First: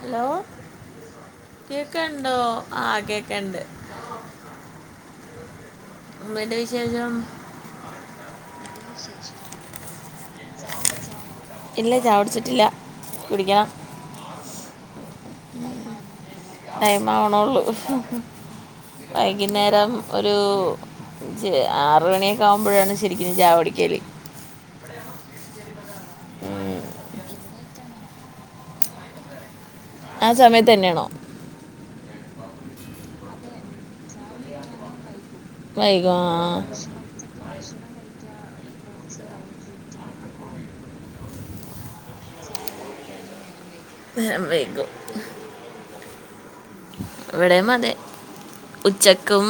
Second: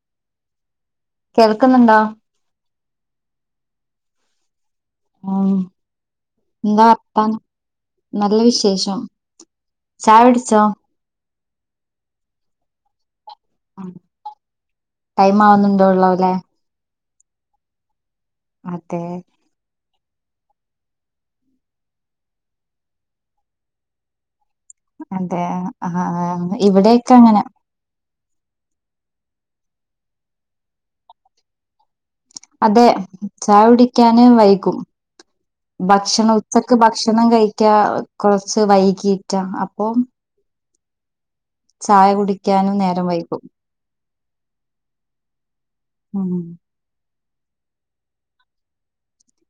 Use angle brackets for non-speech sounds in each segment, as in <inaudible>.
Hello കേൾക്കുന്നുണ്ടോ കേക്കണ്ടോ ആ കേക്കണ്ട് ആ എന്താ വർത്താനം നല്ല വിശേഷം ചായ കുടിച്ചോ ഇല്ല ചായ കുടിച്ചിട്ടില്ല കുടിക്കണം ടൈം ആവുന്നുണ്ടോ ഉള്ളൂലെ ടൈം ആവണുള്ളൂ വൈകിന്നേരം ഒരു ആറ് മണിയൊക്കെ ആകുമ്പോഴാണ് ശരിക്കലും ചായ കുടിക്കല് അതെയാ ആ ആ ഇവിടെയൊക്കെ അങ്ങനാ ആ സമയത്ത് തന്നെയാണോ അതെ ചായു ടിക്കാന് വൈകും വൈകും ഭക്ഷണം ആ ഉച്ചക്ക് ഭക്ഷണം കഴിക്കാ കുറ സൊ വൈകിയിട്ടാ അപ്പൊ ചായ കുടിക്കാനു നേരം വൈകും വൈഗും ഉം ഇവിടേം അതെ ഉച്ചക്കും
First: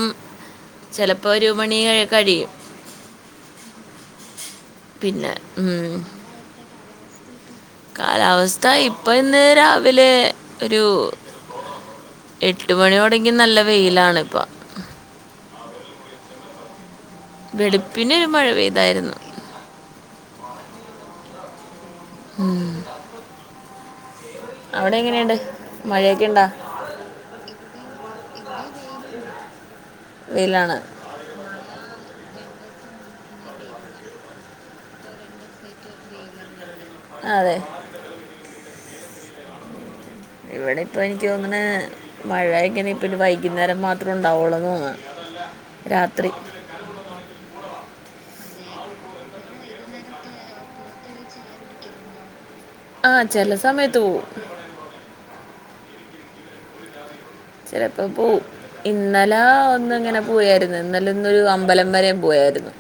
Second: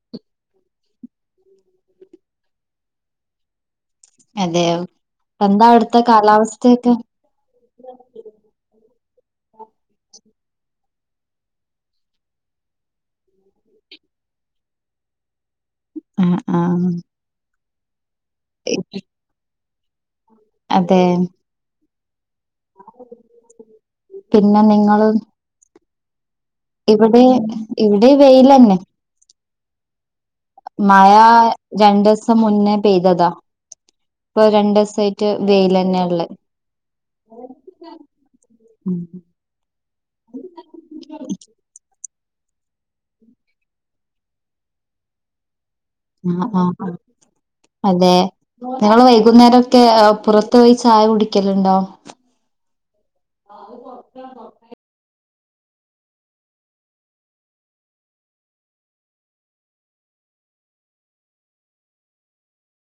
ചെലപ്പോ ഒരു മണി കഴിയും അതെയോ പിന്നെ എന്താ ഉം, അവിടുത്തെ കാലാവസ്ഥയൊക്കെ കാലാവസ്ഥ ഇപ്പോ ഇപ്പൊ ഇന്ന് രാവിലെ ഒരു എട്ട് മണിയോടെങ്കി നല്ല വെയിലാണ് ഇപ്പ ആ ആ വെളിപ്പ് പിന്നെരു മഴ പെയ്തായിരുന്നു അതെ ഉം പിന്നെ നിങ്ങള് മഴയൊക്കെ ഇണ്ടാ ഇവിടെ ഇവിടെ വെയിലന്നെ വെയിലാണ് മഴ രണ്ട്സ് സം മുന്നേ പെയ്തതാ ഇപ്പൊ രണ്ട ദിവസമായിട്ട് വെൽ തന്നെയ ഉള്ള അതെ ഉം ഇവിടെ ഇപ്പൊ എനിക്ക് തോന്ന്ണ് മഴയൊക്ക ഇപ്പ വൈകുന്നേരം മാത്രം ഉണ്ടാവുള്ളൂന്ന് തോന്നാ ആ ആ ആ അതെ നിങ്ങള് വൈകുന്നേരൊക്കെ പുറത്ത് പോയി ചായ കുടിക്കലുണ്ടോ ആ ചെല സമയത്തു പോവു ചിലപ്പോ പോഉ. ഇന്നലെ ഒന്ന് ങ്ങനെ പോയായിര്ന്നു. ഇന്നലെ ന്നരു അമ്പലം വരേം പോയായിരുന്നു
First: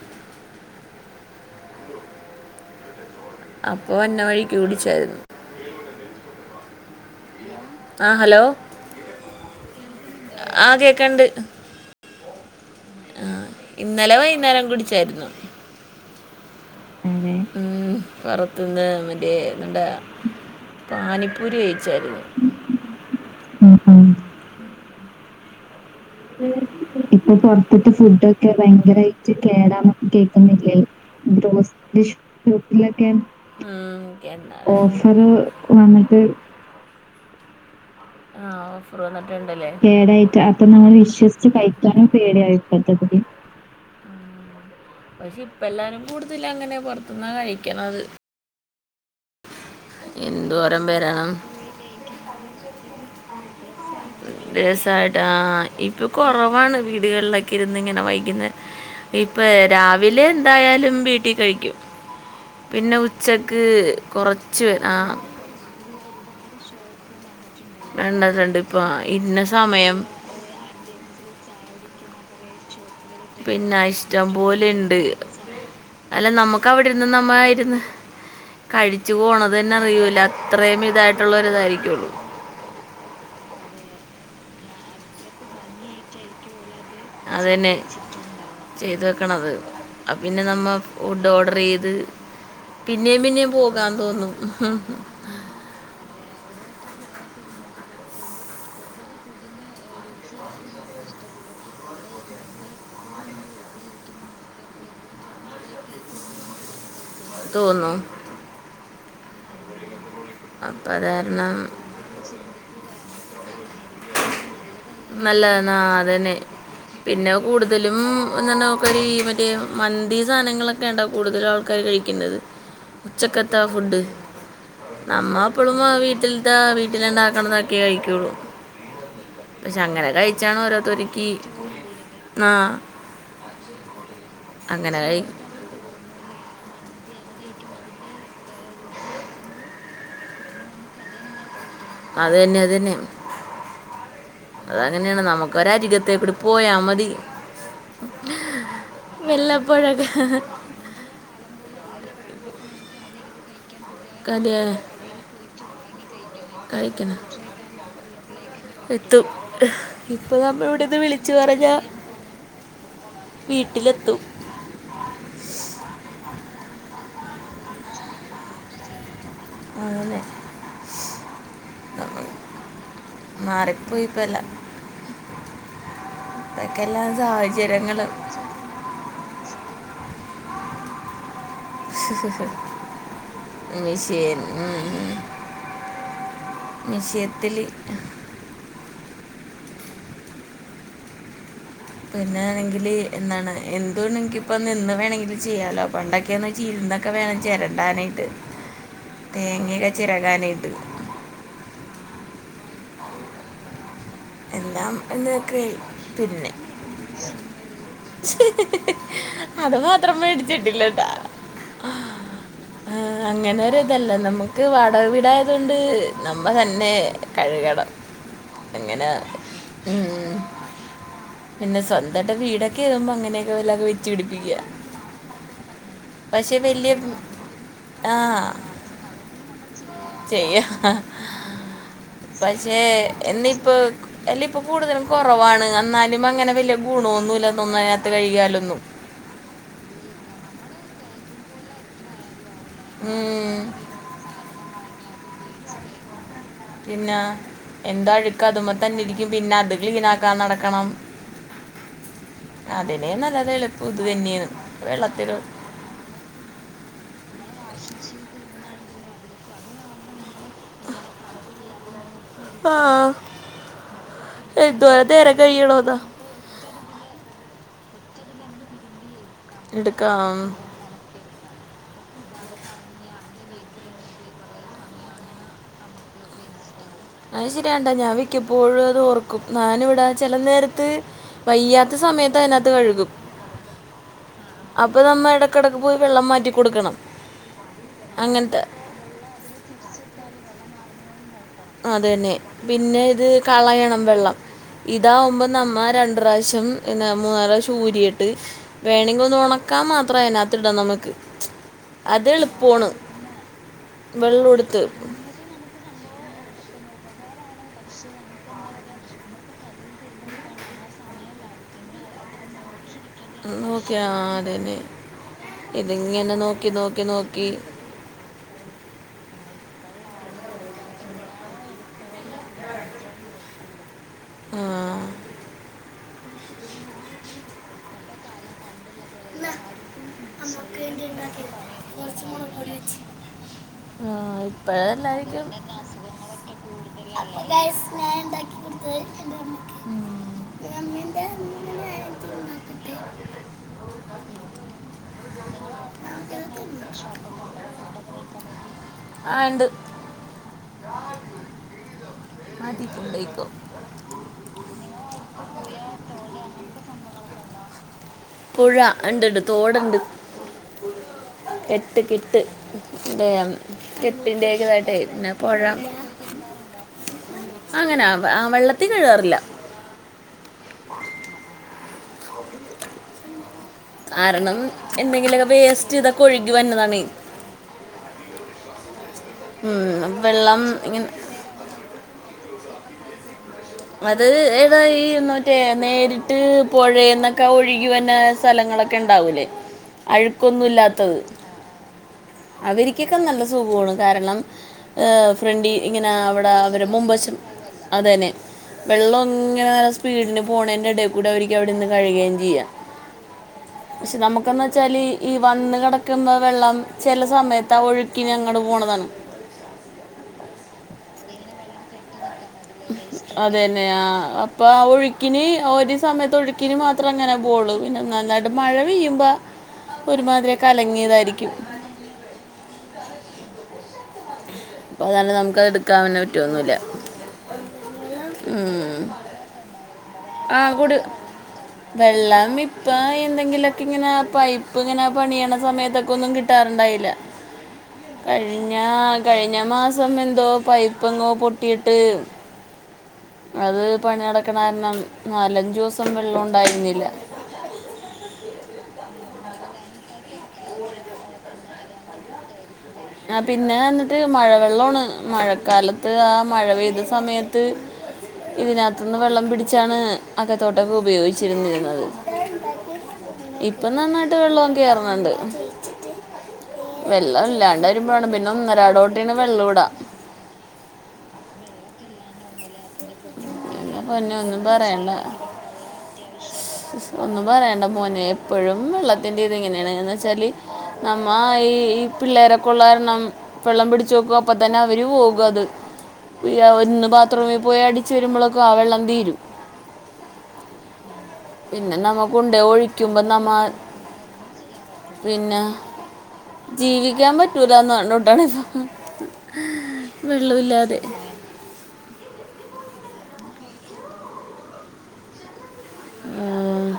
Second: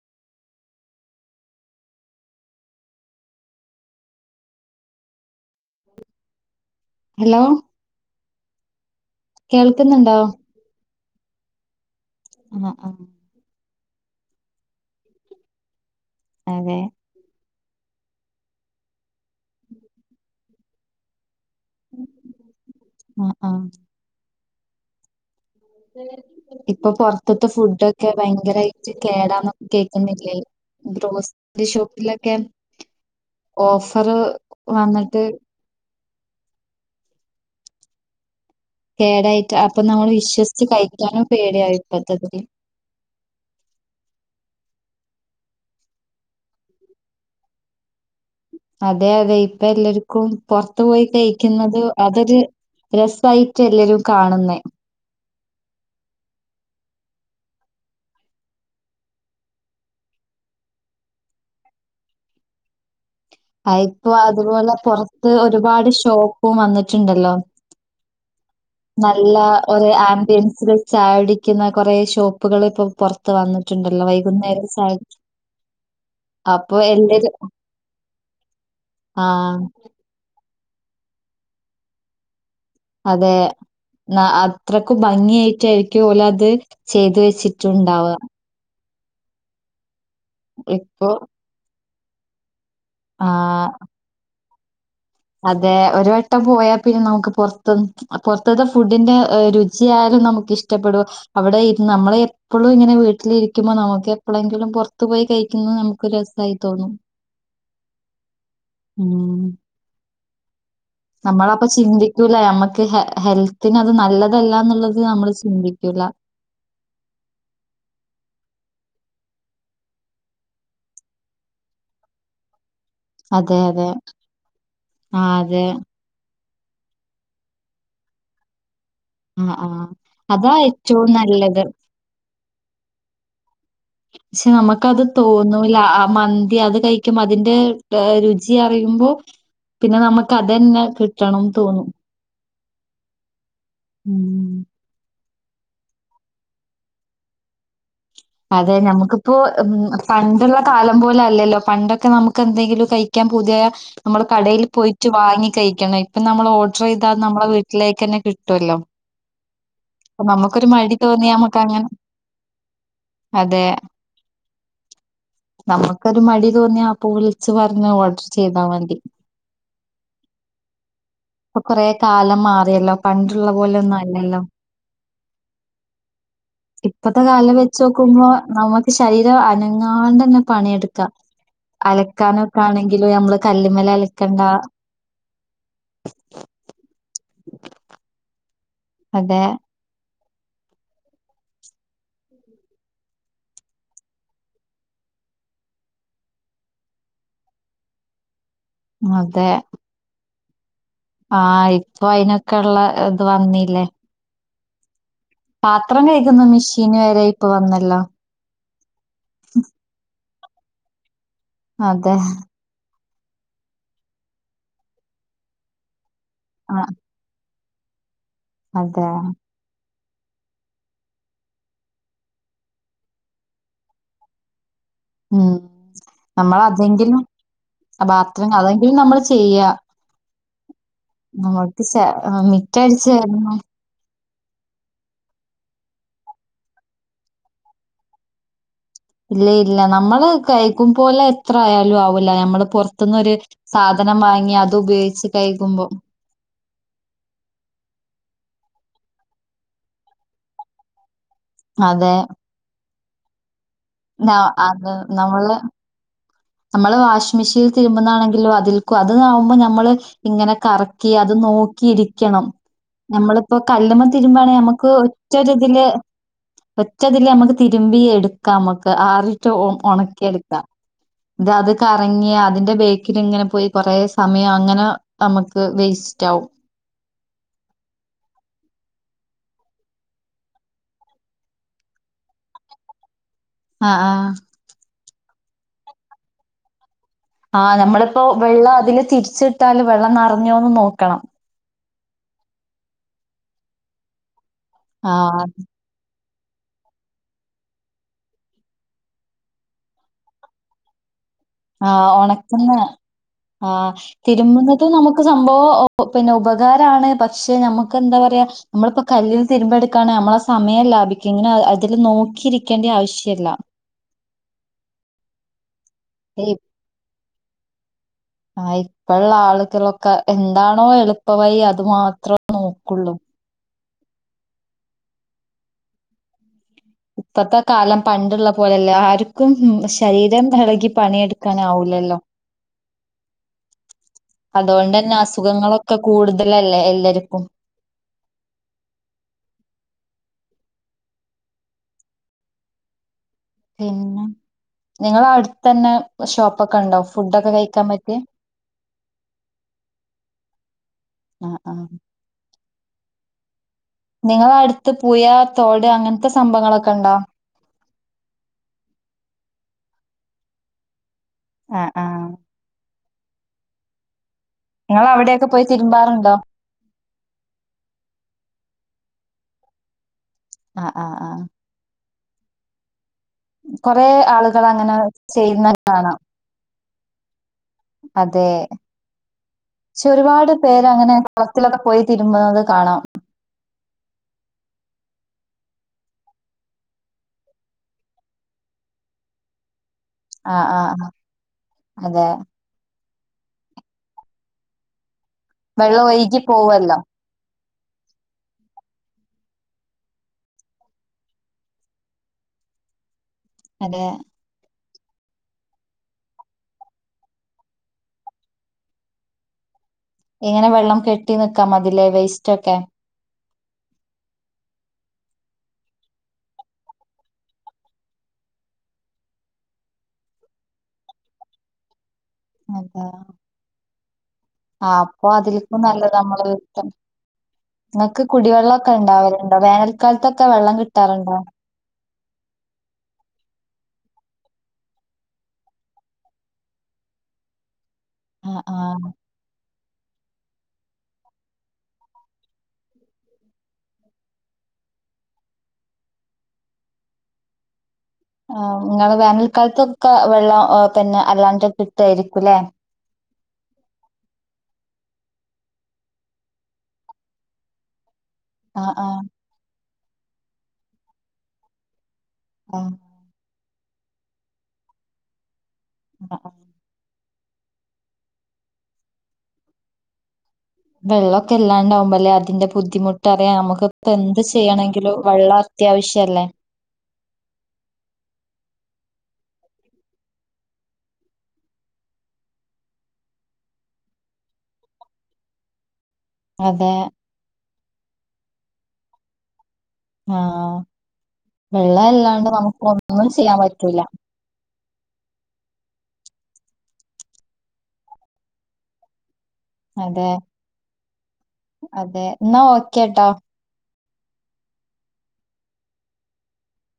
അപ്പൊ വന്ന വഴിക്ക് ഉടിച്ചായ്രു ഹലോ ആ ഹലോ കേൾക്കുന്നുണ്ടോ? കണ്ട് ആ ആ ഇന്നലെ വൈകുന്നേരം കുടിച്ചായിരുന്നു അതെ ആ പുറത്തുന്ന് മറ്റേ എണ്ട പാനിപ്പ പൂരിയഴിച്ചായിരുന്നു ആഹ് ആഹ് ഉം ഉം ഇപ്പൊ പൊറത്തത്ത ഫുഡൊക്കെ ഭയങ്കരമായിട്ട് കേടാന് കേക്കുന്നില്ലേ ഗ്രോസറി ഗ്രൂപ്പിലൊക്കെ ഓഫറ് ഓഫർ വന്നിട്ട് വന്നിട്ട് എം ഓഫർ കേടായിട്ട് വന്നിട്ടുണ്ടല്ലേ അപ്പൊ നമ്മള് കേടായിട്ട് അപ്പൊ വിശ്വസിച്ച് നമ്മൾ കഴിക്കാനും വിശ്വസിച്ച് പേടിയാ കഴിക്കാനും ഇപ്പത്തതില് പേടിയായിട്ട് ഇപ്പത്ത പക്ഷെ ഇപ്പ എല്ലാരും കൂടുതൽ അങ്ങനെ പൊറത്തുന്നാ കഴിക്കണത് അതെ അതെ ഇപ്പ എല്ലാർക്കും പുറത്തു എന്തോരം പോയി വരണം കഴിക്കുന്നത് അതൊരു രസായിട്ട് എല്ലരും കാണുന്നേ രസമായിട്ടാ ഇരുന്നിങ്ങനെ വൈകുന്ന ഇപ്പ രാവിലെ എന്തായാലും വീട്ടി കഴിക്കും പിന്നെ ഉ ഉച്ചക്ക് ആ, ഇപ്പൊ കുറച്ച് അതുപോലെ പേ- ആ പൊറത്ത് ഒരുപാട് ഷോപും വന്നിട്ടുണ്ടല്ലോ കണ്ടിട്ടുണ്ട് ഇപ്പൊ നല്ല ഇന്ന ഓരോ സമയം ആംബിയൻസിൽ ചായ കുടിക്കുന്ന കുറേ ഷോപ്പ് പുകളേപോ പിന്നെ ഇഷ്ടം പോലെണ്ട് അല്ല നമ്മുക്ക് അപ്പൊ അവിടെരുന്ന് നമ്മ എല്ലാരും ആയിന്ന് കഴിച്ചു ആ പോണതനെ അറിയുല ഇത്രയും ഇതായിട്ടുള്ള രു ഇതായിരിക്കള്ളു അതെ ന അത്രക്കും ഭംഗിയ ആയിട്ടായിരിക്കും ഒൽ അത് ചെയ്തു അതന്നെ വെച്ചിട്ടുണ്ടാവ. ചെയ്തു വെക്കണത് പിന്നെ നമ്മൾ ഇപ്പൊ ഫുഡ് ഓർഡർ ചെയ്ത് പിന്നേം പിന്നേം ആ പോകാൻ തോന്നും അതെ ഒരു വട്ടം പോയാൽ പിന്നെ നമുക്ക് പുറത്ത് പുറത്തത്തെ ഫുഡിന്റെ രുചിയായാലും നമുക്ക് ഇഷ്ടപ്പെടും അവിടെ രുന്ന് നമ്മള എപ്പോഴും ഇങ്ങനെ വീട്ടിലിരിക്കുമ്പോ നമുക്ക് എപ്പോളെങ്കിലും പുറത്തു പോയി കഴിക്കുന്നത് നമുക്ക് രസയി തോന്നും തോന്നും ഉം അപ്പം അത് നമ്മള കാരണം അപ്പ ചിന്തിക്കൂല നമ്മക്ക് ഹെ ഹെൽത്ത് തിന് നല്ലതല്ല എന്നുള്ളത് നമ്മള് നല്ലന്നാ ചിന്തിക്കൂല. അതന്നെ പിന്നെ കൂടുതലും ഇങനോക്കലും മേ മന്തി സാധനങ്ങളൊക്കെ ഉണ്ടാ കൂടുതൽ ആൾക്കാര് കഴിക്കണ്ടുന്നത് അതെ ഉച്ചക്കത്താ അതെ. ഫുഡ് ആ അതെ. നമ്മപ്പോളും വീട്ടിൽ ഇ വീട്ടില ഇണ്ടാക്കണതൊക്കെ കഴിക്കുള്ളൂ ആ ആ പക്ഷെ അങ്ങനെ അതാ കഴിച്ചാണ് ഏറ്റവും ഓരോരുത്തർക്ക് നല്ലത് ആ ക്ഷെ അങ്ങനെ അമ്മക്കത് കഴി തോന്നൂലാ ആ മം തി അത് കഴിക്കുമ്പോ അതിന്റെ ത രുചി അറിയുമ്പോ പിന്നെ നമ്മക്ക് അതന്നെ കിട്ടണം തോന്നും. അത് തന്നെ അത് തന്നെ ഉം. അങ്ങനെയാണ് നമു ഒരു അരികത്തെ കൂടെ പോയാ മതി അതെ ഞമ്മക്കിപ്പോ വല്ലപ്പോഴൊക്കെ പണ്ടുള്ള കാലം പോലെ അല്ലല്ലോ പണ്ടൊക്കെ നമുക്ക് എന്തെങ്കിലും കഴി ക്യാൻ പുതിയ നമ്മള് കല് കടേല് പോയിറ്റ് വാങ്ങി കയിക്കണം ഇപ്പൊ നമ്മള് ഓഡ്രെയ്താൽ കഴിക്കണം അത് നമ്മളെ വീട്ടിലേക്ക് തന്നെ കിട്ടുവല്ലോ എത്തും അ ഇപ്പൊ നമ്മൾ നമ്മുക്കൊരു മടി ഇവിടുന്ന് വിളിച്ചു തോന്നിയാ മമ്മുക്ക് പറഞ്ഞ അങ്ങനെ അതെ വീട്ടിലെത്തും നമ്മുക്കൊരു മടി തോന്നിയാ പ്പൊ വിളിച്ച് പറഞ്ഞാ ഓഡർ ചെയ്താ മതി അതല്ലേ പ്പ കൊറെ നമ്മൾ കാലം മാറിയല്ലോ പണ്ടുള്ള പോലൊന്നും മാറിപ്പോയി അല്ലല്ലോ തെക്കെല്ലാം സാഹചര്യം ചോക്കുമ്പോ നമുക്ക് ശരീരം അന ങ്ങാണ്ടെന്നെ പണി എടുക്കാം കല്ലുമ്മല് മിഷേൻ അലക്കണ്ട. ഉ ഉ മിഷേത്തിലിട്ടാ അതെ പിന്നാണെങ്കില് എന്താണ് <unintelligible> ഇപ്പ നിന്ന് വേണങ്കിലും ചെയ്യാലോ പണ്ടൊക്കെന്ന്ച്ചാ ഇരുന്നൊക്കെ വേണം ചേരണ്ടാനായിട്ട് തേങ്ങെ ചെരകാനേ ആ ഇപ്പൊ അയിനൊക്കൊള്ള ഇത് വന്നീല്ലേ എല്ലാം എന്നക്കെ കഴുകുന്ന പിന്നെ മെഷീന് വരെ ഇപ്പൊ വന്നല്ലോ അത് മാത്രം മേടി റ്റിഡില്ല ഡാ <unintelligible> അതെ അ അങ്ങന ഒരു ഇതല്ല നമുക്ക് വാടക വീടായതോണ്ട് നമ്മ ആഹ് തന്നെ കഴുക ബ അതെ <unintelligible> പിന്നെ സ്വന്താട്ട് വീടൊക്കെ ആമ്പോ അങ്ങനെയൊക്കെ വല്ലോം വെച്ച് പിടിപ്പിക്കാ ഉം നമ്മളതെങ്കിലും പത്രങ്ങ അതെങ്കിലും നമ്മള് ചെയ്യാ ചെയ്യ നമ്മൾക്ക് ചെ ആ, പക്ഷെ മിറ്റടിച്ച് വാരുന്ന എന്നിയിപ്പൊ യല്ല ഇപ്പൊ കൂടുതലും കൊറവാണ് എന്നാലും അങ്ങനെ വല്യ ഗുണോന്നു ഇല്ലാന്ന് <unintelligible> അയ്നാത്ത് കഴിയാലൊന്നും ഇല്ല ഇല്ല നമ്മള് കഴിക്കും പോലെ എത്ര ആയാലും ആവൂല്ല അമ്മള് പൊറത്തുനൊരു ഉം. സാധനം വാങ്ങി അതുപയോ കഴിക്കുമ്പോം പിന്നെ എന്താ അഴുക്ക് അത്പ തന്നെ ഇരിക്കും പിന്നെ അത് ക്ലീൻ ആക്കാ നടക്കണം അതെ അതിനെയ നല്ലതെ എള് നാ അത് നമ്മള് നമ്മള് വാഷിംഗ് മെഷീനിൽ തിരുമ്പുന്നാണെങ്കിലോ അതിൽക്ക അത് ആാവുമ്പോൾ നമ്മള് ഇങ്ങനെ കറക്കി അത് നോക്കി ഇരിക്കണം ആ നമ്മളിപ്പോ കല്ലുമ തിരുമ്പയാണെങ്കിൽ നമുക്ക് എന്തോരം നേരം ഒറ്റതില് കഴിയണോന്നാ ഒറ്റതില് നമുക്ക് തിരുമ്പി എടുക്കാം നമുക്ക് ആറി ഏറ്റവും എടുക്കാം ഉണക്കിയെടുക്കാം ഇത അത് കറങ്ങിയ അതിന്റെ ബേക്കിൽ ഇങ്ങനെ പോയി കൊറെ സമയം അങ്ങനെ നമുക്ക് വേസ്റ്റ് ആകും അ ശരിയാണ്ടാ ഞാൻ വിക്കപ്പോഴും അത് ഓർക്കും ഞാനിവിട ചെല നേരത്ത് വയ്യാത്ത സമയത്ത് അതിനകത്ത് കഴുകും ആഹ ആഹ ഇപ്പോൾ നമ്മൾ ഇടയിടക്ക് പോയി വെള്ളം മാറ്റി കൊടുക്കണം ആഹ് നമ്മളിപ്പോ അങ്ങനത്തെ വെള്ളം അതില് തിരിച്ചിട്ടാല് വെള്ളം നിറഞ്ഞോന്ന് നോക്ക ക്കാം <unintelligible> അത തന്നെ പിന്നെ ഇത് കളയണം വെള്ളം ഇതാവുമ്പോ ആഹ് നമ്മ രണ്ട പ്രാവശ പം പി മൂന്നര ചൂരിയയിട്ട് വേണമെങ്കിൽ ഒന്ന് ഉണക്കാൻ മാത്രമായിതിനകത്തിടാം നമുക്ക് ആ അത് ഉണക്കുന്ന എളുപ്പമാണ് ആ വെള്ളം എടുത്ത് തിരുമ്മുന്നതും നമുക്ക് സംഭവം പിന്നെ ഉ രാണ് പക്ഷെ നമുക്ക് എന്താ പറയാ നമ്മളിപ്പോ കല്ൽ രുമ്പെടുക്കാണ് നമ്മള ആ സമയം ലാഭിക്കും ഇങ്ങനെ അതിൽ നോക്കിയിരിക്കേണ്ടി ആവശ്യ ഓക്കെയ അതെന്നെ ഇതിങ്ങനെ ഈ നോക്കി നോക്കി നോക്കി ആഹ് ഇപ്പള്ള ആളുകളൊക്കെ എന്താണോ എളുപ്പ വഴി അതു മാത്രം നോക്കുള്ളൂ ആ ഇപ്പത്തെ കാലം പണ്ടുള്ള പോലെല്ല ആർക്കും ശരീരം ഇളകി പണിയെടുക്കാനാവൂലല്ലോ അതുകൊണ്ടന്നെ അസുഖങ്ങളൊക്കെ കൂടുതലല്ലേ എല്ലർക്കും <unintelligible> അമ്മൻ്റെ അമ്മ ആയിരത്തി തൊണ്ണൂറ്റട്ട് <unintelligible> നിങ്ങടെ അടുത്ത് തന്നെ ഷോപ്പൊക്കെ ഉണ്ടോ ഫുഡോക്കെ കഴിക്കാൻ പറ്റിയെ ആ ഉണ്ട് ആ ആ ആദ്യത്തണ്ടേക്കും നിങ്ങ അടുത്ത് പുഴ, തോട് അങ്ങനത്തെ സംഭങ്ങളൊക്കെ ഉണ്ടോ ഉണ്ടുണ്ട് തോടുണ്ട് ആഹ് എട്ട് ആഹ് കിട്ട് <unintelligible> <unintelligible> നിങ്ങള് പിന്നെ അവിടെയൊക്കെ പൊഴ പോയി തിരുമ്പാറുണ്ടോ അങ്ങനെ ആ വെള്ളത്തി കത്തി കഴാറില്ല ആ ആ ആ കൊറേ കാരണം ആളുകൾ അങ്ങനെ എന്തെങ്കിലുമൊക്കെ ചെയ്യുന്ന വേസ്റ്റ് കാണാം ഇതൊക്കെ ഒഴുകി വരുന്നതാണ് അതെ പക്ഷെ ഉം, ഒരുപാട് വെള്ളം പേര് ഇങ്ങനെ അങ്ങനെ കുളത്തിലൊക്കെ പോയി തിരു മ കാണാം അത് ഏതാ ഈ മറ്റേ നേരിട്ട് പുഴയിന്നൊക്കെ ഒഴുകി വരുന്ന സ്ഥലങ്ങളൊക്കെ ഉണ്ടാവൂലേ ആ ആ അഴുക്കൊന്നൂല്ലാത്തത് അതെ അതിരി കിക്കൊക്കെ നല്ല സുഖമാണ് കാരണം ഫ്രണ്ടിൽ വെള്ളം ഇങ്ങനെ ഒഴുകി അവിടെ അവര് പോവല്ലോ മുൻവശം അതന്നെ വെള്ളം ഇങ്ങനെ നല്ല സ്പീഡീന് പോണേന്റെ എടേൽ കൂടെ അവർക്ക് അവിടെന്ന് കഴുകയും ചെയ്യാം അതെ പക്ഷെ നമുക്കെന്നാ വച്ചാല് ഈ വന്ന് കിടക്കുന്ന വെള്ളം ചില സമയത്ത് ആ ഒഴുക്കിനങ്ങട് പോണതാണ് എങ്ങനെ വെള്ളം കെട്ടി നിക്കാം അതിലെ വേസ്‌റ്റോ അത് തന്നെ അപ്പൊ ആ ഒഴി ക്കിന് ഒരു സമയത്ത് ഒഴുക്കിനി മാത്രേ അങ്ങനെ പോവുളളൂ പിന്നെ നന്നായിട്ട് മഴ പെയ്യുമ്പോ ഒരു മാതിരികലങ്ങിയതായിരിക്കും കലങ്ങിയതായിരിക്കും അതെ ആ അപ്പോൾ അപ്പൊ അതാണ് നമുക്ക് അതിലിപ്പോ നല്ലത് എടുക്കാൻ നമ്മള് പറ്റുമൊന്നുമില്ല വത്തം നിങ്ങക്ക് കുടിവെള്ളമൊക്കെ ഇണ്ടാവലുണ്ടോ വേനൽ ക്കാലത്തൊക്കെ ആ വെള്ളം കൊടു കിട്ടാറുണ്ടോ വെള്ളം ഇപ്പ എന്തെങ്കിലൊക്കെ ഇങ്ങനെ പൈപ്പ് ഇങ്ങനെ പണിയണ സമയത്തൊക്കെ ഒന്നും കിട്ടാറുണ്ടായില്ല ആ ആ കഴിഞ്ഞ കഴിഞ്ഞ മാസം സമയം എന്തോ പൈപ്പങ്ങോ പൊട്ടിയിട്ട് അത് പണി നടക്കണ കാരണം നാലഞ്ചു ദിവസം വെള്ളം ഇണ്ടായിരുന്നില്ല ആ നിങ്ങള് വേനൽക്കാലത്തും ഒക്കെ വെള്ളം തന്നെ അല്ലാണ്ട് കിട്ടുവാരിക്കും അല്ലേ ആ പിന്നെ എന്നിട്ട് മഴ വെള്ളമാണ് മഴക്കാലത്ത് ആ മഴ പെയ്ത സമയത്ത് ആ ആ ഇതിനകത്തൂന്ന് വെള്ളം പിടിച്ച് വച്ചാണ് അകത്തോട്ടൊക്കെ ഉപയോഗിച്ചിരുന്നിരുന്നത് ആ ഇപ്പം നന്നായിട്ട് വെള്ളം കെർണ് ണ്ട് ആ, ആ. വെള്ളം ഇല്ലാണ്ടെ പ <unintelligible> പിന്നെ ഒന്നരാടോട്ടീന് വെള്ളൂടാ വെള്ളക്കെ ഇല്ലാണ്ടാവുമ്പോ അതിന്റെ ബുദ്ധിമുട്ട് അറിയാം, പിന്നെ നമുക്കിപ്പൊ പൊന്നെ എന്ത് ഒന്നും പറയണ്ട ചെയ്യണെങ്കിലോ വെള്ളം അത്യാവശ്യല്ലേ. ത് എന്ത് ചെയ്താ ഇങ്ങനെയാണ്, എന്ന് വെച്ചാല് നമ്മ ഈ ഈ പിള്ളേരൊക്കൊള്ളാരണം വെള്ളം പിടിച്ച് വെക്കും, അപ്പ തന്നെ അവര് പോകും അത് <unintelligible> അതെ ഒന്ന് ബാത്റൂമി പോയി അടി വെക്കും, ആ വെള്ളം തീരും. ആഹ് പിന്നെ നമ്മ കൊണ്ടേ ഒഴിക്കുമ്പോ നമ്മ ചെയ്യാൻ പറ്റൂല. പിന്നെ ജീവിക്കാൻ പറ്റൂലാന്ന് പറഞ്ഞ് കൂട്ടാണ് ഇപ്പൊ അതെ വെള്ളോല്ലാതെ അതെ എന്നാ ഓക്കേ ട്ടോ ആഹ്